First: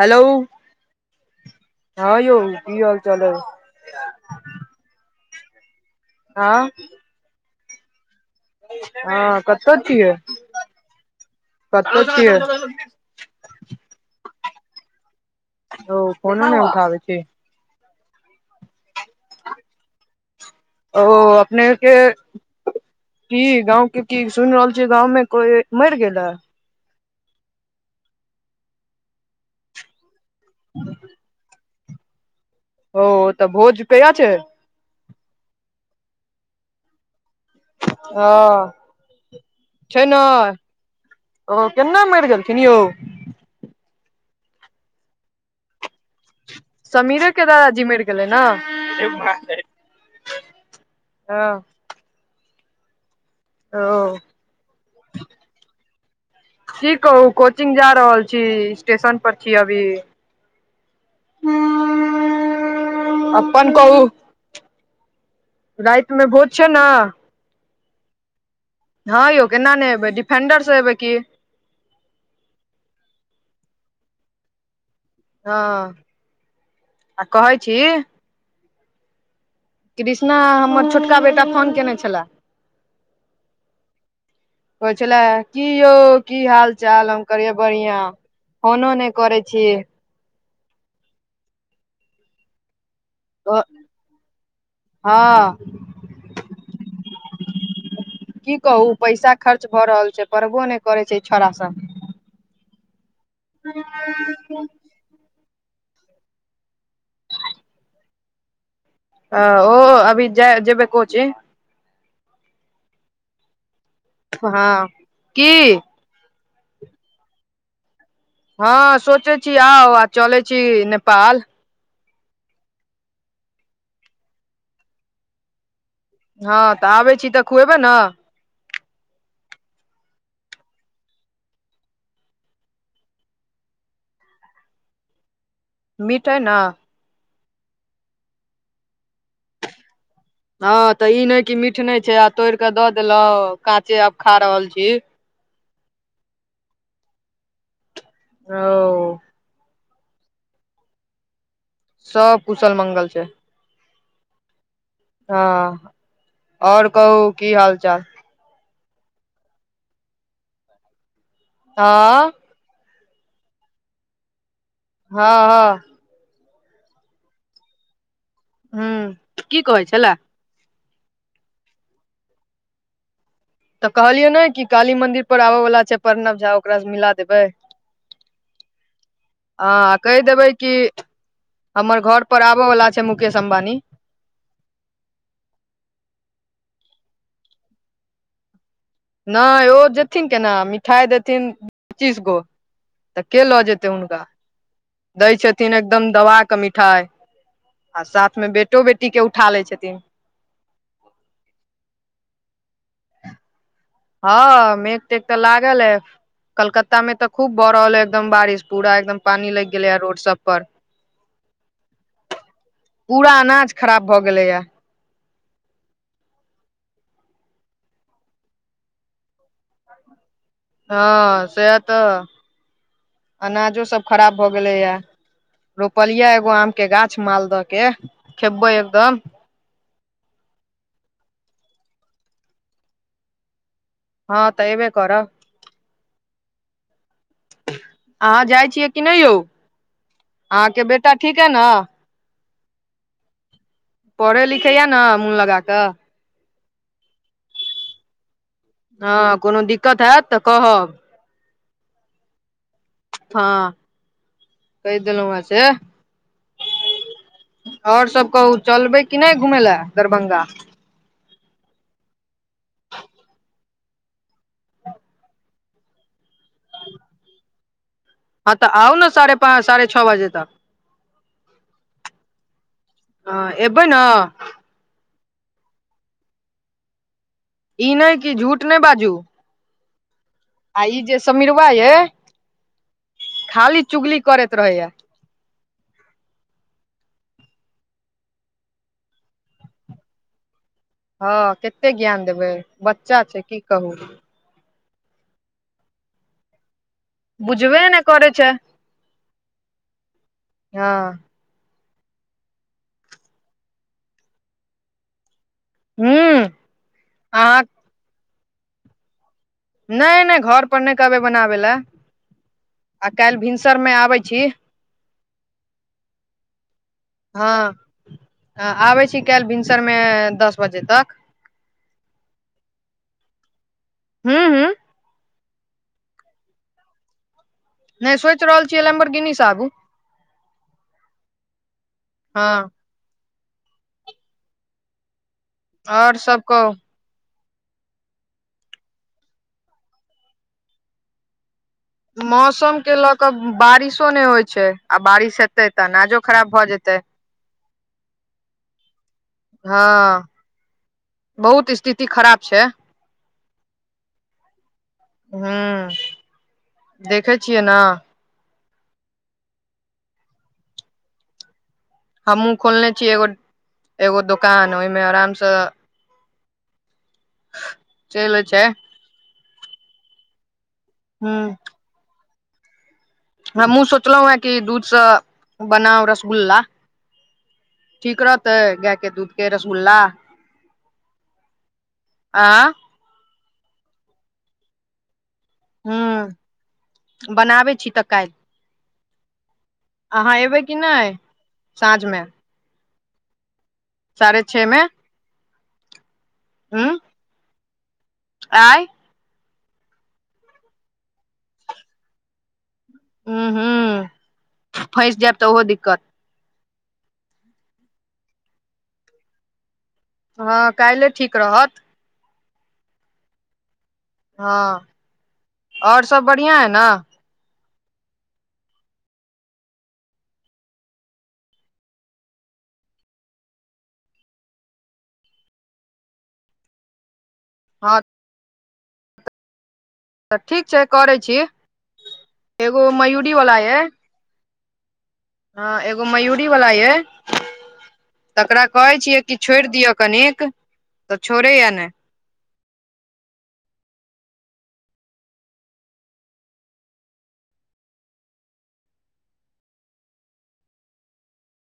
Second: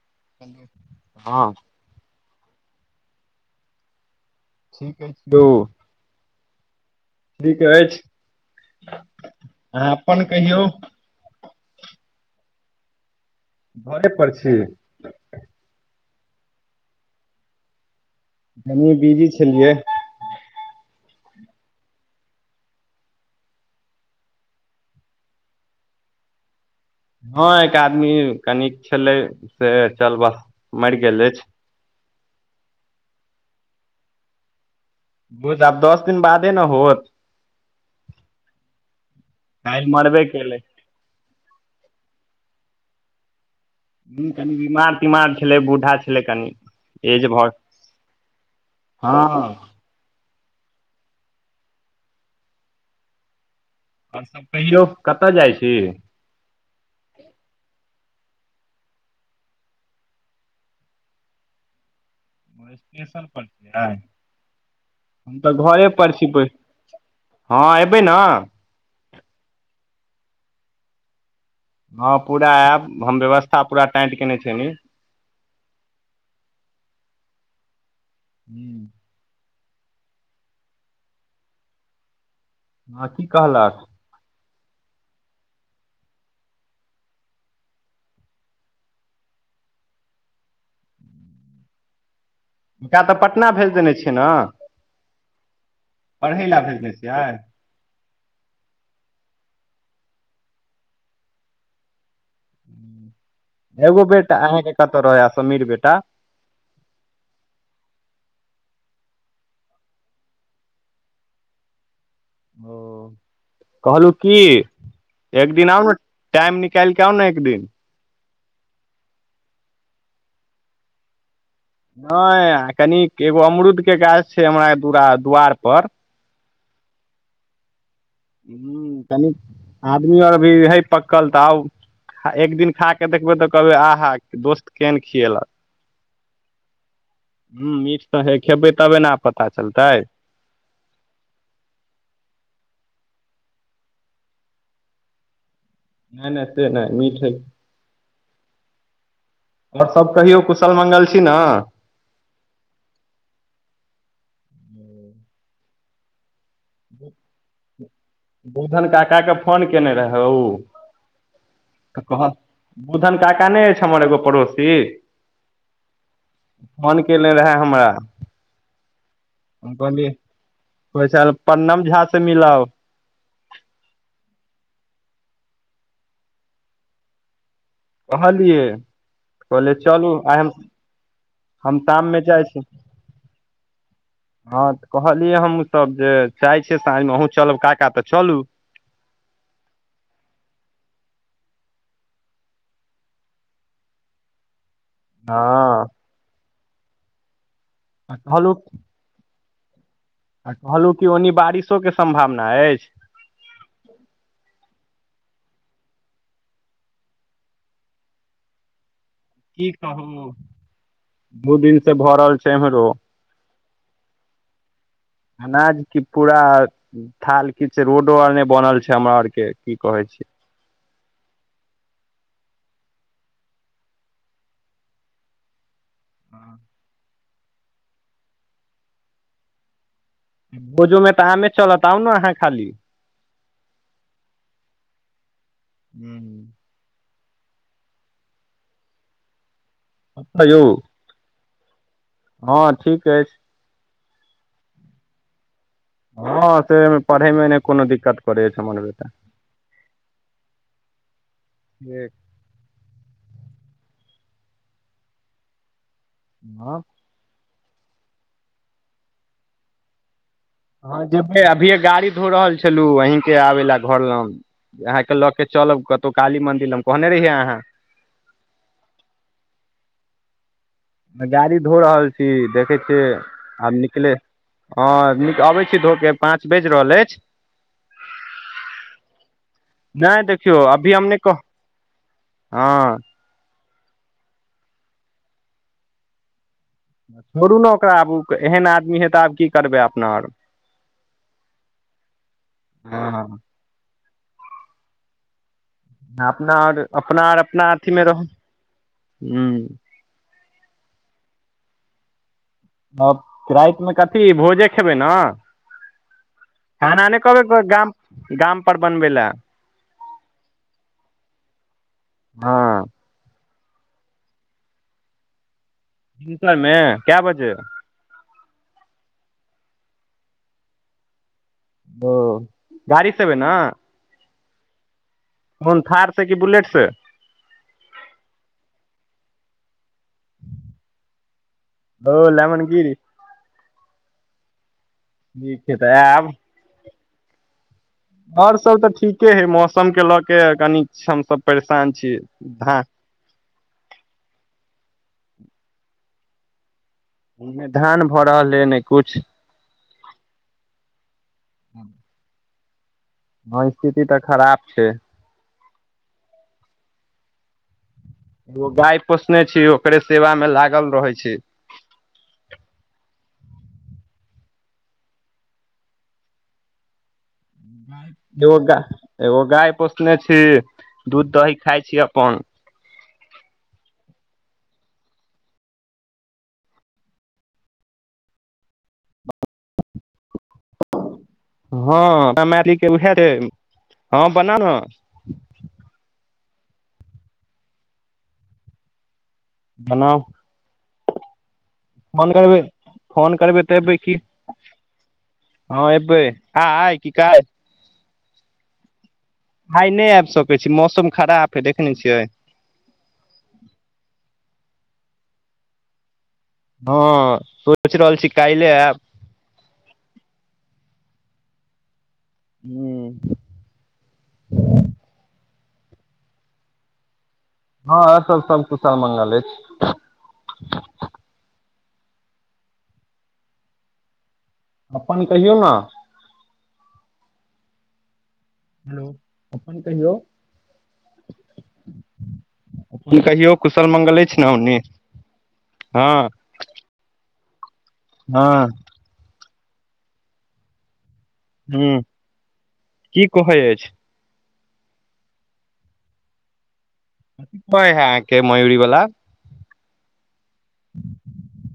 Hello हँ हँ यौ की हाल चाल आई हेलो हँ ठीक अछि हँ कतहु अहाँ छियै अपन कहियौ कतहु छियै घरे पर छी यो फोनो ने उठाबे छै कनी बीजी छलियै ओ अपने के कि गांव के की सुनि रहल छीयै गाउ मे कोई मरि गेल ह हँ एक आदमी कनिक छलै से चल बस मरि गेल अछि ओ तऽ भोज कहीया छै भोज आब दस दिन बादे ने होत ओ काल्हि छै ना मरबे केलै ओ केना मरि गेलथिन यौ ह कनि बीमार तीमार छलै बूढ़ा छलै कनि एज समीरे के भऽ दादा जी मरि गेलै ने हँ आओर ह ओ आओर सब कहियो कतऽ जाइ छी की कहू कोचिंग जा रहल छी स्टेशन पर छी अभी [inaudible] वो स्टेशन पर छी अपन ने कहू हम तऽ घरे पर राति मे छी भोज बइस छै ने हँ अयबै ने हँ यौ केना ने एबै डिफेंडर सँ एबै की हँ पूरा आयब हम व्यवस्था पूरा टाइट कयने छी एनि हँ आ कहै छी हू कृष्णा हमर छोटका बेटा फोन कयने छले हँ की कहलक कहै छले की यौ की हाल चाल हम करिये बढ़िया फनो नहि करै छी हनकरा तऽ पटना भेज देने छियै ने हँ पढ़ै ल भेजने छियै की कहू पैसा खर्च भऽ रहल छै पढ़बो नहि करै छै छौड़ सब एगो बेटा आहा के कतहु रहैय समीर बेटा आ ओ अभी जेबै कोचिंग ओ कहलहुँ की हँ की एक दिन आउ ने टाइम निकाल के आउ ने एक दिन हँ सोचै छी आउ आ चलै छी नेपाल नहि कनि एगो अमरुद के गाछ छै हमरा दरा दु्वार पर हँ तऽ आबै छी तऽ खुएबे ने ह कनी आदमी आर भी हय पकल तऽ आउ एक दिन खा कऽ देखबै तऽ कहबै आहा दोस्त केहन खियलक मिठ अय न ह मीठ तऽ हे खेबै तबे ने पता चलतै हँ तऽ ई नहि कि मीठ नहि छै आ तोड़ क दऽ देलहु काँचे आब खा रहल छी नहि नहि त नहि मिठ है ओ आओर सब कहियौ कुशल मंगल छी ना सब कुशल मंगल छै हँ आओर कहू की हाल चाल बोधन काका के फोन केने रहै उ तऽ कहल हँ बुधन काका नहि अछि हमर एगो पड़ोसी हँ हँ फोन कयने रहए हमरा हँ ह की हम कहै कहलियै छलए कहे छलाए प्रणम झा से मिलाउ तऽ कहलियै ने कि काली मंदिर पर आबय वाला छै प्रणव झा ओकार सँ मिला देबै कहलियए कहले हँ चलू कहि आइ हम देबै कि हम हमर शाममे घर पर जाइ छी आबय वाला छै मुकेश अम्बानी हँ तऽ कहलियै हमूँ सब जे चाह छियै साँझमे अहुँ चलब काका तऽ चलू नहि ओ जेथिन केना मिठाइ देथिन पच्चीस गो तऽ के लऽ जेतै हुनका दै हँ छथिन एकदम दवा के मिठाइ आ साथमे बेटो बेटी के उठा लै छथिन आ कहलहुँ कि ओन्नी बारिशो के सम्भावना अछि हँ मेघ तेघ तऽ लागल य कलकत्ता मे तऽ खूब भऽ रहल है एकदम बारिश पूरा एकदम पानी लागि की गेलैए रोड कहू सब पर दु दिन से भ रहल छै एमहरो पूरा अनाज खराब भए गेलेया अनाज की पूरा थाल किछ रोडो आर नहि बनल छै हमरा आर के की कहै छी हँ सेह तऽ अनाजो सब खराब भऽ गेलैए रोपलियए एगो आम के गाछ मालदह के खेबै एकदम भोजोमे तऽ अमे चलत आउ ने अहाँ खाली हँ तऽ एबे करब हू [inaudible] अहाँ जाइ छियै कि नहि यौ यौ अहाँके बेटा ठीक है ने हँ ठीक अछि पढ़ै लिखैए ने मोन लगा कऽ हँ से पढ़ैमे एने कोनो दिक्कत करै छै हमर बेटा हँ कोनो दिक्कत हैत तऽ कहब ह [inaudible] हँ कहि देलहुँआसे आँ [inaudible] आओर सब कहू चलबै कि नहि घुमय लए दरभंगा हँ जेबै अभिये गाड़ी धो रहल छलु अहींके आबे लए घर लंग अहाँके लऽ के चलब कतहु काली मंदिर हम कहने रहियै अहाँ हँ तऽ आउ ने साढ़े पाँच साढ़े छओ बजे तक गाड़ी धो रहल छी देखै छियै हँ आब एबै ने निकले हँ नीक अबै छी धोक के पाँच बाजि रहल अछि ई नहि की झूठ नहि बाजू नहि देखियौ आ अभी ई हम जे नहि कहब समिरवा ये हँ खाली चुगली करैत रहे या छोड़ू ने ओकरा आबू एहन आदमी हे तऽ आब की करबै अपना आर हँ कते ज्ञान देबै बच्चा हँ छै की कहू अपना आर अपना आर अपना बुझबे अथी नहि मे रहू करै छै हूँ हँ आ रातिमे कथी भोजे खेबै न हूं खाना नहि कहबै अहाँ गाम गाम पर बनबै लै नहि नहि घर पर नहि कहबे बनाबे लए हँ आ काल्हि भिनसर मे आबै छी भींसरमे कए हँ बजे आबै छी काल्हि भिनसरमे - दस बजे तक ओ गाड़ी सअबै ने हुँ हुँ कोन थार से कि बुलेट से नहि सोचि रहल छियै लेम्बरगिनी सँ आबू। ओ हँ लमन गिरी। छैय तऽ और आयब। सब कहु आओर सब तऽ ठीके हइ मौसमके लऽ क कनि हमसब परेशान छी। मौसम के लऽ क बारिशो नहि होइ छैय आ बारिश हेतय तऽ अनाजो खराब भए जेतै। नय धान भऽ रहल है नहि किछु। हँ बहुत स्थिति खराब छैय। हँ स्थिति तऽ खराब छैय। हू देखै छियै ने। एगो गाय पोसने छी ओकरे सेवा में लागल रहय छी। हमहु खोलने छीयै एगो एगो दुोकान ओहिमे आराम स [inaudible] चलि एगो छै गा एगो गाय पोसने छी दूध हूँ दही खााय छी अपन। हमहु सोचलहुं हेँ कि दूधसँ बनाउ रसगुल्ला। ठीक रहतै गायके दूधके रसगुल्ला? हँ [unintelligible] आ उएह र बना ने हू बनाबै छी तऽ काल्हि। बनाउ अहाँ अयबै कि नहि? साँझ मे फोन करबै फोन करबै तऽ एबै की साढ़े छे मे हँ एबै। आय की काइलह? आ आइ नहि आबि सकैत छी मौसम खराब हय देखय नै छियै। हु हू फँसि जायब तऽ ओहो दिक्कत। हँ सोचि रहल छी कायले आयब। हँ कायले ठीक रहत। हू हु हँ आओर सब बढ़िआं है ने? हँ अर सब सब कुशाल मंगल अछि। अपन कहियौ ने। हँ हेलो अपनन कहियौ। तऽ ठीक छै करै छी एगो मयूरी कहियौ कुशल मंगल अछि ने ओनी? ह एगो मयूरी वाला ये तकरा हँ कहे छियै कि छोड़ि दियव्व कनेक तऽ छोड़े हुँ की कहै अछि? प हाइ मयूरी वाला?